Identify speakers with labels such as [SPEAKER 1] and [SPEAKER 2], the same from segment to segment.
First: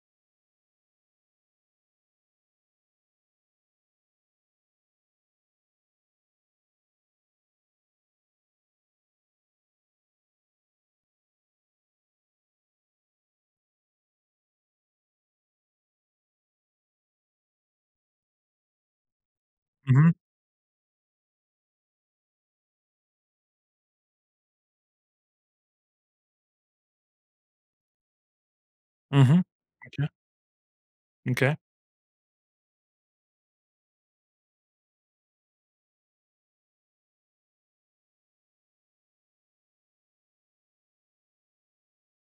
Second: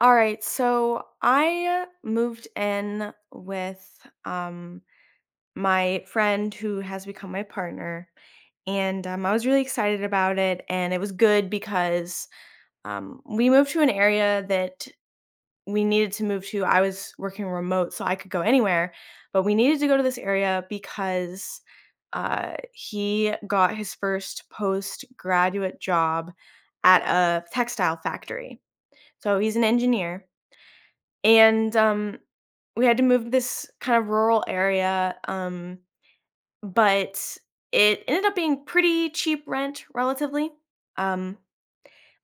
[SPEAKER 1] All right, so I moved in with um my friend who has become my partner, and I was really excited about it, and it was good because we moved to an area that we needed to move to. I was working remote, so I could go anywhere, but we needed to go to
[SPEAKER 2] Mhm.
[SPEAKER 1] this area because he got his first postgraduate job at a textile factory. So
[SPEAKER 2] Mhm.
[SPEAKER 1] he's an
[SPEAKER 2] Okay.
[SPEAKER 1] engineer
[SPEAKER 2] Okay.
[SPEAKER 1] and, we had to move to this kind of rural area, but it ended up being pretty cheap rent relatively, um,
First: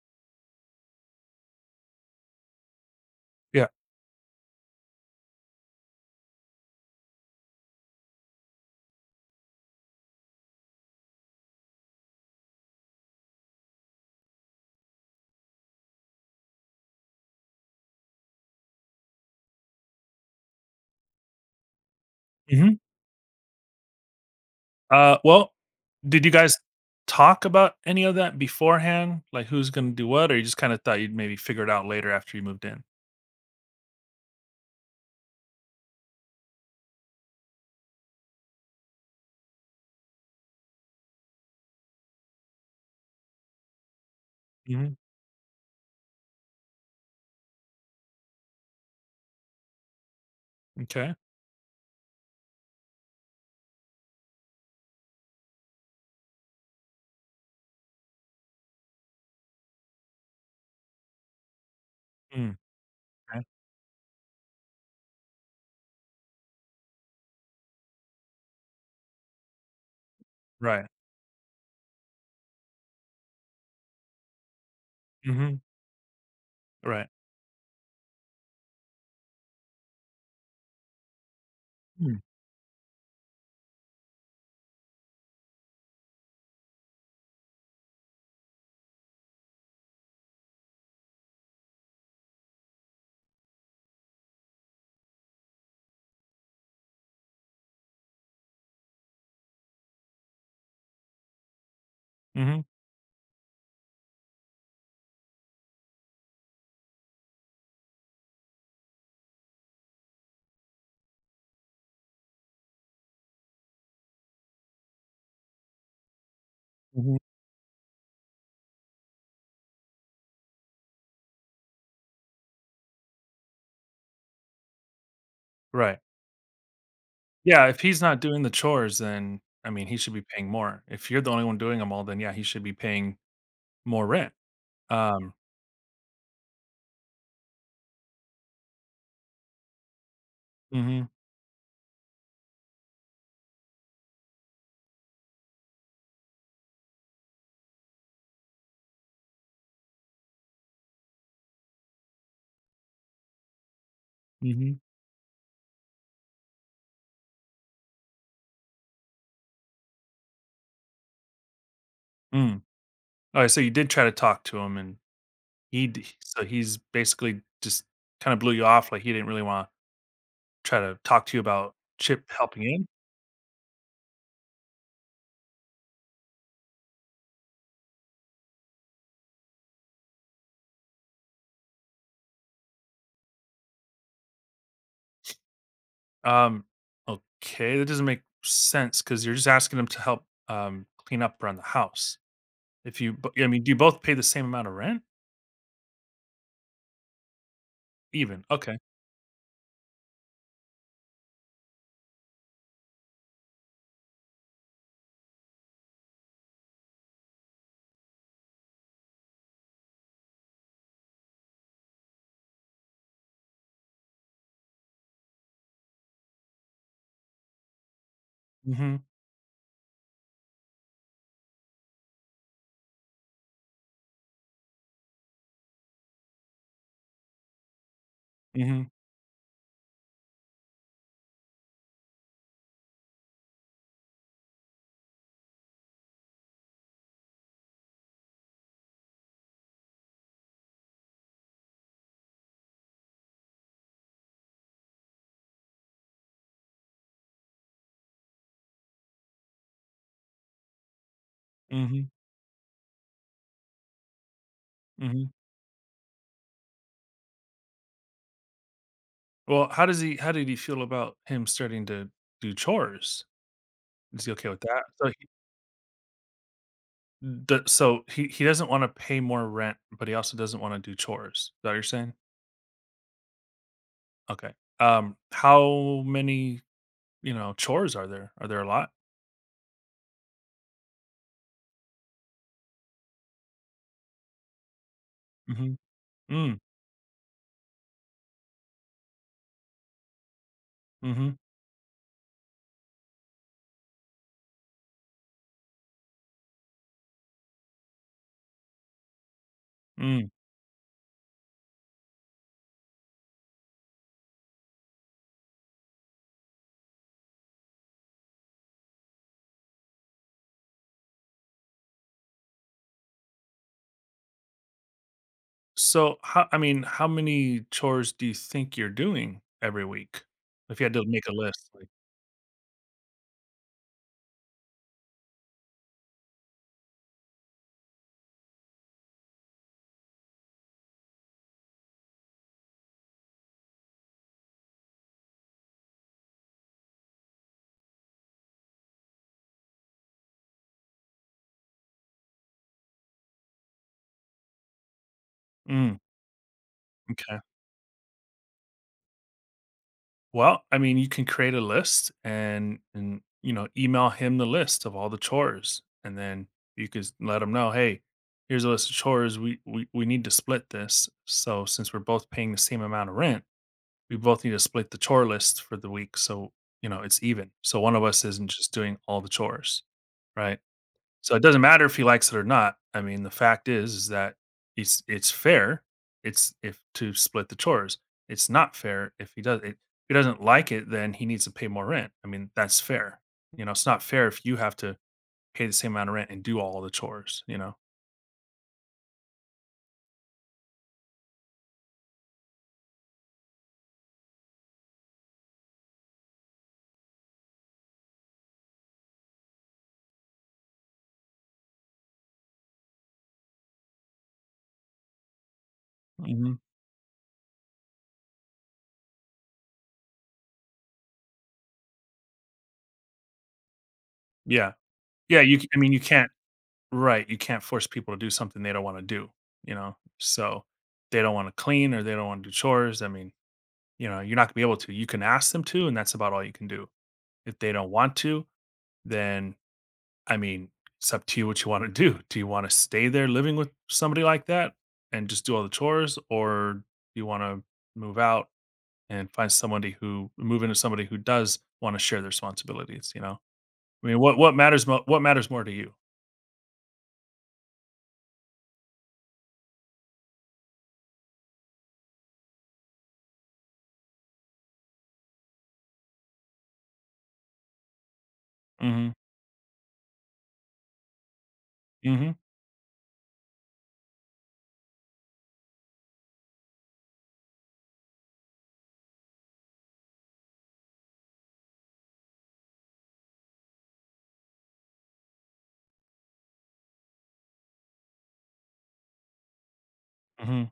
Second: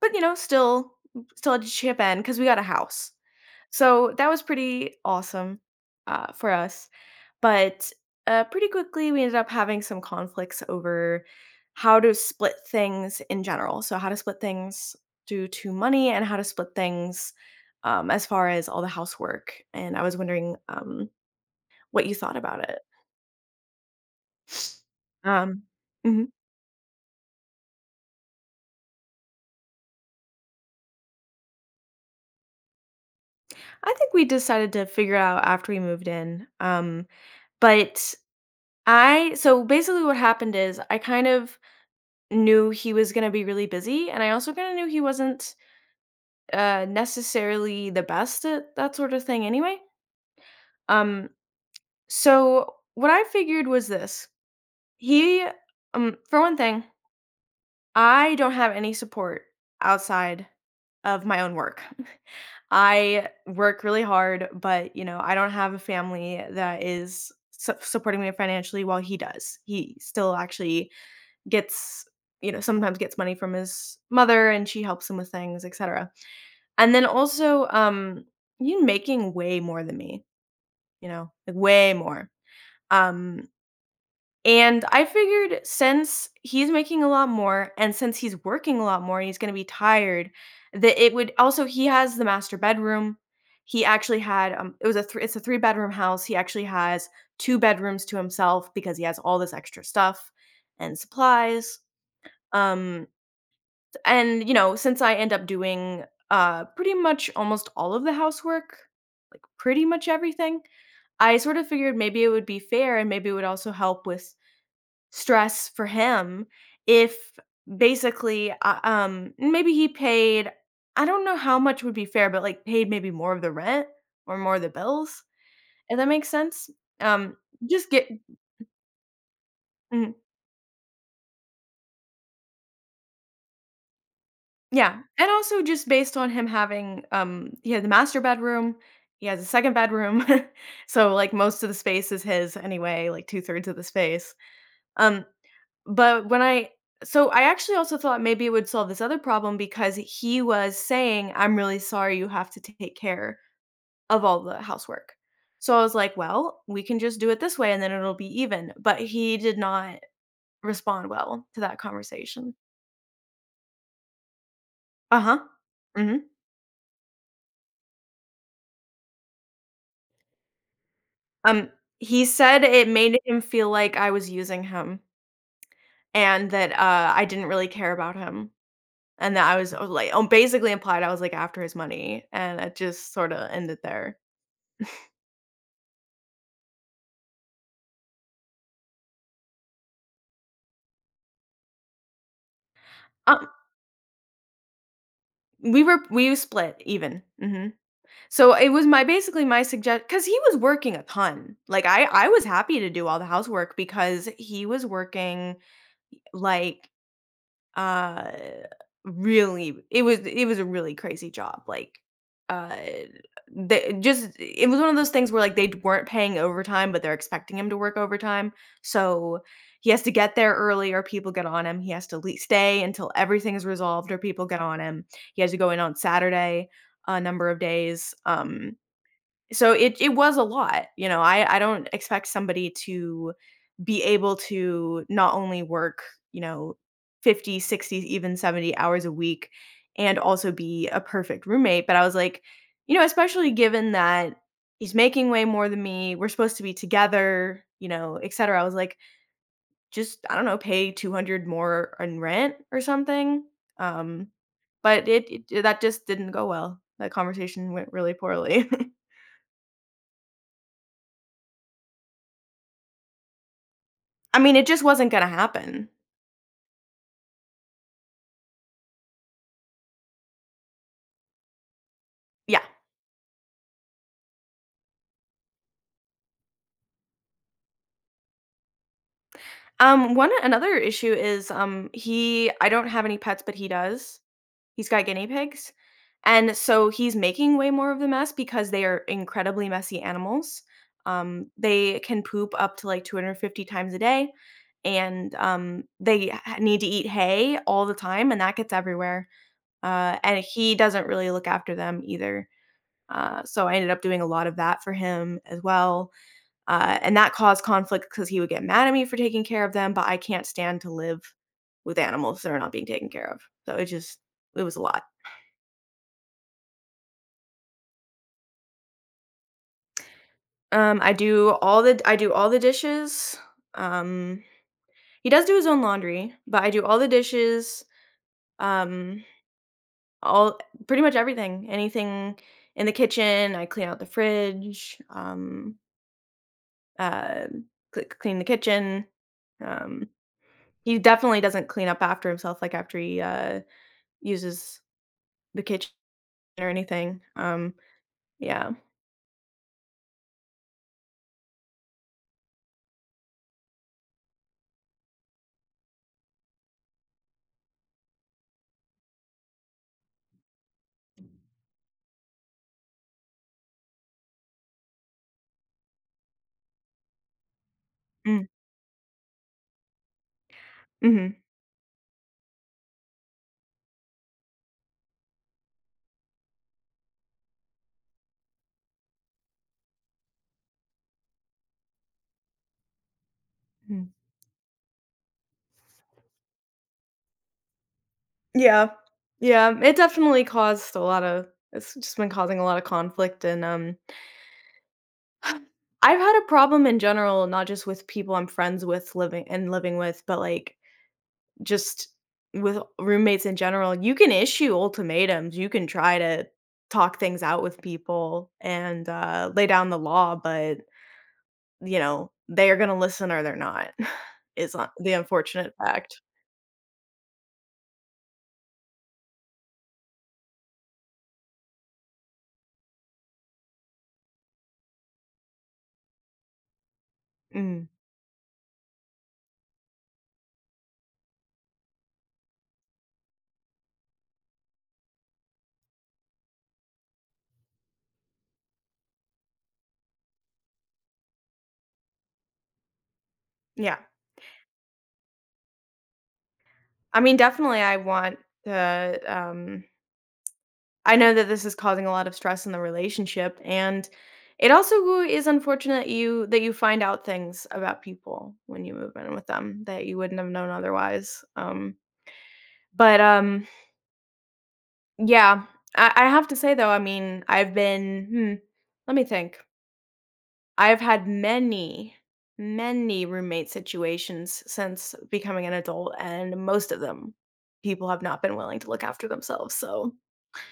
[SPEAKER 1] but, you know, still had to chip in because we got a house.
[SPEAKER 2] Yeah.
[SPEAKER 1] So, that was pretty awesome, for us. But, pretty quickly, we ended up having some conflicts over how to split things in general. So, how to split things due to money and how to split things, as far as all the housework. And I was wondering, what you thought about
[SPEAKER 2] Mhm.
[SPEAKER 1] it.
[SPEAKER 2] Well,
[SPEAKER 1] Um
[SPEAKER 2] did
[SPEAKER 1] mhm.
[SPEAKER 2] you guys talk about any of that beforehand? Like, who's gonna do what, or you just kinda thought you'd maybe figure it out later after you moved in?
[SPEAKER 1] I think we decided to figure it out after we moved in. But I so basically what happened is I kind of knew he was gonna be really busy, and I also kinda knew
[SPEAKER 2] Mhm.
[SPEAKER 1] he wasn't necessarily the best at that sort of thing anyway.
[SPEAKER 2] M'kay.
[SPEAKER 1] Um, so what I figured was this. He, for one thing, I don't have any support outside of my own work.
[SPEAKER 2] Mm.
[SPEAKER 1] I
[SPEAKER 2] 'Kay.
[SPEAKER 1] work really hard, but you know, I don't have a family that is supporting me financially while he does. He still
[SPEAKER 2] Right.
[SPEAKER 1] actually gets, you know, sometimes gets money from his mother and she helps him with
[SPEAKER 2] Mhm.
[SPEAKER 1] things, etc. And then
[SPEAKER 2] Right.
[SPEAKER 1] also, you making way more than me, you know, like way
[SPEAKER 2] Mm.
[SPEAKER 1] more. Um, and I figured since he's making a lot more and since he's working a lot more and he's gonna be tired, that it would also he has the master bedroom. He actually had um, it's a three-bedroom house. He actually has two bedrooms to himself because he has all this extra stuff and supplies.
[SPEAKER 2] Mhm.
[SPEAKER 1] Um and, you know, since I end up doing pretty much almost all of the housework, like pretty much everything, I sort of figured maybe it would be fair and maybe it would also help with stress for him if
[SPEAKER 2] Mhm.
[SPEAKER 1] basically maybe he paid I don't know how much would be fair, but like paid maybe more of the rent or more of the bills, if
[SPEAKER 2] Right.
[SPEAKER 1] that makes sense. Um
[SPEAKER 2] Yeah, if
[SPEAKER 1] just
[SPEAKER 2] he's
[SPEAKER 1] get
[SPEAKER 2] not doing the chores, then, I mean, he should
[SPEAKER 1] mm,
[SPEAKER 2] be paying more. If you're the only one doing them all, then, yeah, he should be paying more rent.
[SPEAKER 1] Yeah, and
[SPEAKER 2] um,
[SPEAKER 1] also just based on him having, he had the master bedroom, he has a second bedroom,
[SPEAKER 2] mhm.
[SPEAKER 1] so like most of the space is his anyway, like two thirds of the space. Um, but when I actually also thought maybe it would solve this other problem because he was saying, "I'm really sorry you have to take care of all the
[SPEAKER 2] Mhm.
[SPEAKER 1] housework." So I was like, "Well, we can just do it this way and then it'll be even." But he did not respond well to that conversation.
[SPEAKER 2] Mm. Alright, so you did try to talk to him and.
[SPEAKER 1] Uh-huh.
[SPEAKER 2] He d
[SPEAKER 1] Mhm.
[SPEAKER 2] So he's basically just kinda blew you off, like, he didn't really wanna try to talk to you
[SPEAKER 1] Um,
[SPEAKER 2] about Chip
[SPEAKER 1] he
[SPEAKER 2] helping
[SPEAKER 1] said
[SPEAKER 2] in.
[SPEAKER 1] it made him feel like I was using him and that, I didn't really care about him and that I was, basically implied I was, like, after his money, and it just sorta ended there.
[SPEAKER 2] Um, okay, that doesn't make sense because 'cause you're just asking him to help, clean up around the house. If you bo I
[SPEAKER 1] Um,
[SPEAKER 2] mean, do you both pay the same amount of rent?
[SPEAKER 1] we split even, mhm.
[SPEAKER 2] Even,
[SPEAKER 1] So it
[SPEAKER 2] okay.
[SPEAKER 1] was my basically my suggest because he was working a ton. Like, I was happy to do all the housework because he was working, like, Uh, really it was a really crazy job, like, uh, they just it was one of those things where, like, they weren't paying overtime, but they're expecting him to work overtime,
[SPEAKER 2] Mhm.
[SPEAKER 1] so he has to get there early or people get on him, he has to lea stay until everything is resolved or people get on him, he has to go in on Saturday a number of days,
[SPEAKER 2] Mhm.
[SPEAKER 1] so it was a lot, you know, I don't expect somebody to be able to not only work, you know, 50, 60, even 70 hours a week and also be a perfect roommate, but I was like, you know, especially given that he's making way more than me, we're supposed to be together, you know, et cetera. I was like, just I don't know, pay 200 more
[SPEAKER 2] Mhm.
[SPEAKER 1] in rent or something. Um but it,
[SPEAKER 2] Mhm.
[SPEAKER 1] it that just didn't go well. That conversation went really poorly.
[SPEAKER 2] Well, how did he feel about him starting to do chores? Is he
[SPEAKER 1] I
[SPEAKER 2] okay
[SPEAKER 1] mean,
[SPEAKER 2] with
[SPEAKER 1] it just
[SPEAKER 2] that? So
[SPEAKER 1] wasn't
[SPEAKER 2] he
[SPEAKER 1] gonna happen.
[SPEAKER 2] d so he he doesn't wanna pay more rent, but he also doesn't wanna do chores. Is that what you're saying?
[SPEAKER 1] Yeah.
[SPEAKER 2] Okay. How many chores are there? Are there a lot?
[SPEAKER 1] One another issue is he I don't have any pets, but he does. He's got guinea pigs.
[SPEAKER 2] Hmm.
[SPEAKER 1] And
[SPEAKER 2] Mm.
[SPEAKER 1] so he's making way more of the mess because they are incredibly messy animals.
[SPEAKER 2] Hmm.
[SPEAKER 1] They can poop up to like 250 times a day and they need to eat hay all the time and that gets everywhere.
[SPEAKER 2] Mm.
[SPEAKER 1] And he doesn't really look after them either. So I ended up doing a lot of that for him as well. And that caused conflict because he would get mad at me for taking care of them, but I can't stand to live with animals that are not being taken care of. So it was a lot.
[SPEAKER 2] So how I mean, how many chores do you think you're doing every week? If you had to make a list, like.
[SPEAKER 1] I do all the dishes. Um, he does do his own laundry, but I do all the dishes. Um, all pretty much everything, anything in the kitchen. I clean out the fridge. Uh, clean the kitchen. Um, he definitely doesn't clean up after himself like after he uses the kitchen
[SPEAKER 2] Mm.
[SPEAKER 1] or anything,
[SPEAKER 2] Okay.
[SPEAKER 1] yeah.
[SPEAKER 2] Well, I mean, you can create a list and email him the list of all the chores. And then you could let him know, hey, here's a list of chores. We need to split this. So since we're both paying the same amount of rent. We both need to split the chore list for the week, so it's even, so one of us
[SPEAKER 1] Mm,
[SPEAKER 2] isn't just doing all the chores, right? So
[SPEAKER 1] mhm,
[SPEAKER 2] it doesn't matter if he likes it or not. I mean, the fact is that it's fair. It's if to split the chores. It's not fair if he does it. If he doesn't like it, then he needs to pay more rent. I mean, that's fair. You know, it's not
[SPEAKER 1] mhm.
[SPEAKER 2] fair if you have to pay the same amount of rent and do all the chores, you know?
[SPEAKER 1] Yeah, yeah, it definitely caused a lot of it's just been causing a lot of conflict and, I've had a problem in general, not just with people I'm friends with living and living with, but, like, just with roommates in general. You can issue ultimatums, you can try to
[SPEAKER 2] Hmm.
[SPEAKER 1] talk things out with people and, lay down the law, but, you know, they are gonna listen or they're not
[SPEAKER 2] Yeah.
[SPEAKER 1] is, the
[SPEAKER 2] Yeah,
[SPEAKER 1] unfortunate
[SPEAKER 2] I mean, you
[SPEAKER 1] fact.
[SPEAKER 2] can't. Right, you can't force people to do something they don't wanna do, you know? So, they don't wanna clean or they don't wanna do chores. I mean, you're not gonna be able to. You can ask them to, and that's about all you can do. If they
[SPEAKER 1] Mm.
[SPEAKER 2] don't want to, then, I mean, it's up to you what you wanna do. Do you wanna stay there living with somebody like that and just do all the chores, or do you wanna move out and find somebody who move into somebody who does wanna share their responsibilities, you know?
[SPEAKER 1] Yeah.
[SPEAKER 2] I mean, what matters more to you?
[SPEAKER 1] I mean, definitely I want the I know that this is causing a lot of stress in the relationship and it also is unfortunate you find out things about people when you
[SPEAKER 2] Mhm.
[SPEAKER 1] move in with them that you wouldn't have known otherwise.
[SPEAKER 2] Mhm.
[SPEAKER 1] But yeah, I have to say though, I mean, let me think. I've had many roommate situations since becoming an adult and most of them people have not been willing to look after themselves. So
[SPEAKER 2] Mhm.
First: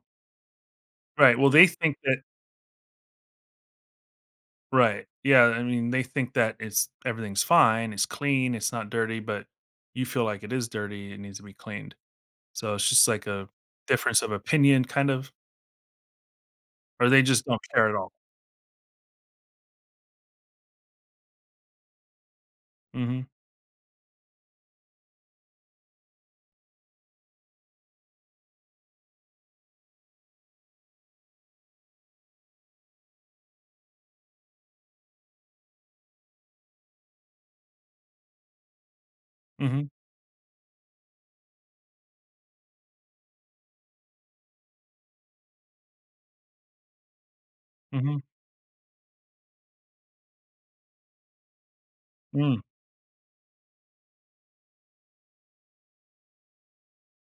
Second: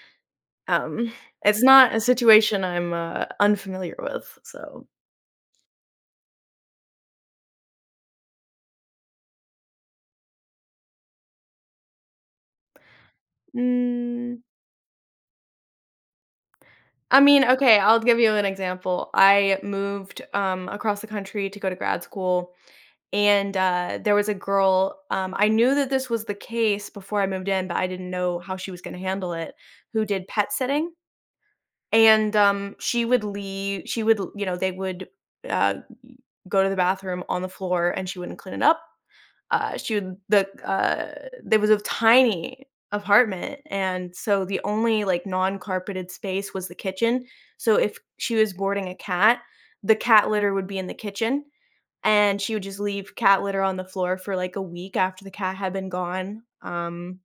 [SPEAKER 1] Um,
[SPEAKER 2] Right, well,
[SPEAKER 1] it's
[SPEAKER 2] they
[SPEAKER 1] not
[SPEAKER 2] think
[SPEAKER 1] a
[SPEAKER 2] that.
[SPEAKER 1] situation I'm, unfamiliar with, so
[SPEAKER 2] Right, yeah, I mean, they think that it's everything's fine, it's clean, it's not dirty, but you feel like it is dirty, it needs to be cleaned. So it's just like a difference of
[SPEAKER 1] mm,
[SPEAKER 2] opinion kind of, or
[SPEAKER 1] I
[SPEAKER 2] they just
[SPEAKER 1] mean,
[SPEAKER 2] don't
[SPEAKER 1] okay,
[SPEAKER 2] care at
[SPEAKER 1] I'll
[SPEAKER 2] all.
[SPEAKER 1] give you an example. I moved, across the country to go to grad school,
[SPEAKER 2] Mhm.
[SPEAKER 1] and, there was a girl, I knew that this was the case before I moved in, but I didn't know how she was gonna handle it, who did pet sitting, and, she would you know, they would, uh, go to the bathroom on the floor, and she wouldn't clean it up.
[SPEAKER 2] Mhm.
[SPEAKER 1] She would the there was a tiny apartment, and so the only, like, non-carpeted space was the kitchen, so if
[SPEAKER 2] Mhm.
[SPEAKER 1] she was boarding a cat, the cat litter would be in the kitchen, and she
[SPEAKER 2] Mm.
[SPEAKER 1] would just leave cat litter on the floor for, like, a week after the cat had been gone.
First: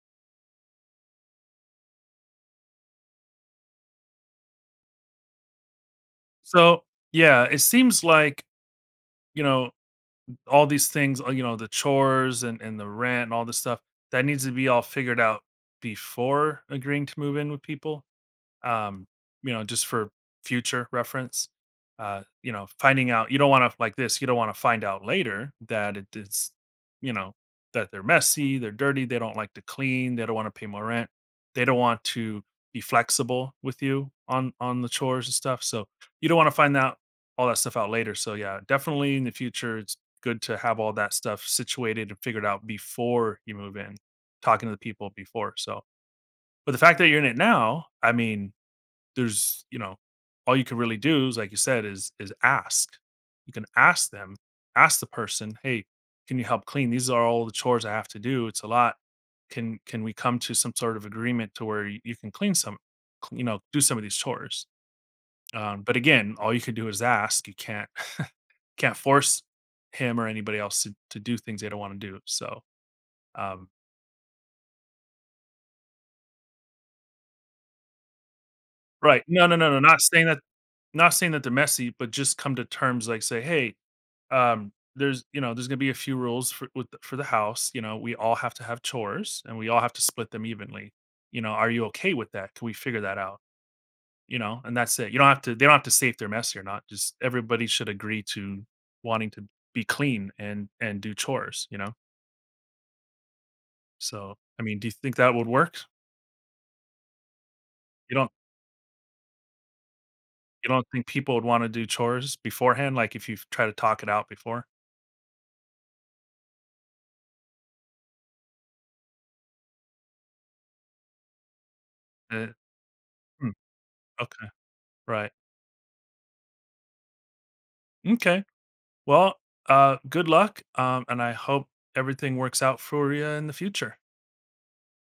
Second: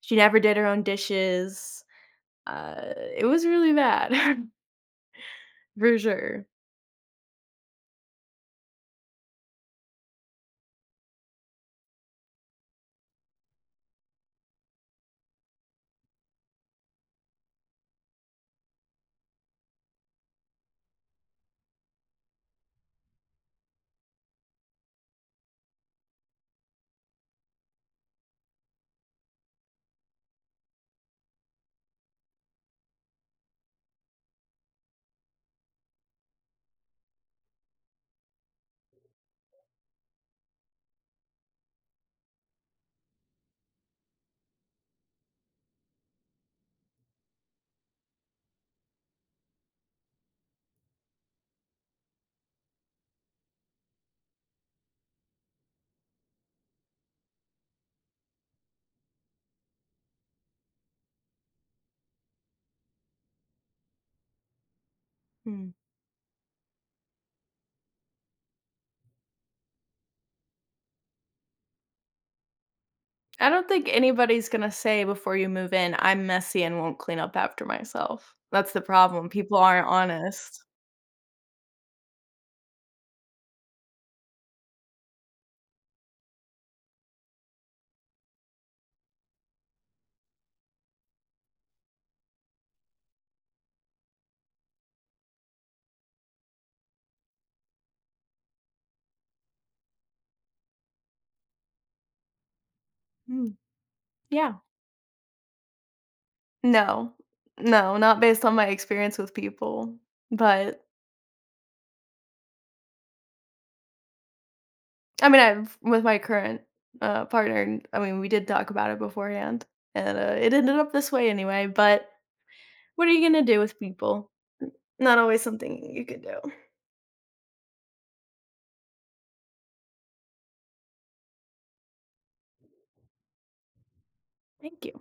[SPEAKER 1] She never did her own dishes. It was really bad, for sure.
[SPEAKER 2] So, yeah, it seems like, you know, all these things, the chores and the rent and all this stuff, that needs to be all figured out before agreeing to move in with people. um, just for future reference. Finding out you don't want to like this. You don't want to find out later that it is, you know, that they're messy, they're dirty, they don't like to clean, they don't want to pay more rent, they don't want to be flexible with you on the chores and stuff. So you don't want to find out all that stuff out later. So yeah, definitely in the future, it's good to have all that stuff situated and figured out before you move in, talking to the people before. So, but the fact that you're in it now, I mean, there's, all you can really do is, like you said, is ask. You can ask them, ask the person, "Hey, can you help clean? These are all the chores I have to do. It's a lot. Can we come to some sort of agreement to where you can clean some, do some of these chores?"
[SPEAKER 1] Hmm.
[SPEAKER 2] But again, all you can do is ask. You can't can't force him or anybody else to do things they don't want to do. So,
[SPEAKER 1] I don't
[SPEAKER 2] um,
[SPEAKER 1] think anybody's gonna say before you move in, "I'm messy and won't clean up after myself." That's the
[SPEAKER 2] right?
[SPEAKER 1] problem,
[SPEAKER 2] No, no,
[SPEAKER 1] people
[SPEAKER 2] no, no.
[SPEAKER 1] aren't
[SPEAKER 2] Not saying that.
[SPEAKER 1] honest.
[SPEAKER 2] Not saying that they're messy, but just come to terms. Like, say, "Hey, there's you know there's going to be a few rules for the house. We all have to have chores and we all have to split them evenly. Are you okay with that? Can we figure that out? And that's it. You don't have to They don't have to say if they're messy or not. Just everybody should agree to wanting to be clean and do chores."
[SPEAKER 1] Mm,
[SPEAKER 2] So
[SPEAKER 1] yeah.
[SPEAKER 2] I mean, do you think that would work?
[SPEAKER 1] No. No,
[SPEAKER 2] you
[SPEAKER 1] not
[SPEAKER 2] don't
[SPEAKER 1] based on my experience with people,
[SPEAKER 2] you
[SPEAKER 1] but
[SPEAKER 2] don't think people would want to do chores beforehand, like if you try to talk it out before?
[SPEAKER 1] I've with my current, partner, I mean, we did talk about it beforehand, and, it ended up this way anyway, but
[SPEAKER 2] Uh,
[SPEAKER 1] what are you gonna
[SPEAKER 2] hmm.
[SPEAKER 1] do with people?
[SPEAKER 2] Okay.
[SPEAKER 1] Not
[SPEAKER 2] Right.
[SPEAKER 1] always something you could do.
[SPEAKER 2] Okay. Well, good luck, and I hope everything works out for you in the future.
[SPEAKER 1] Thank you.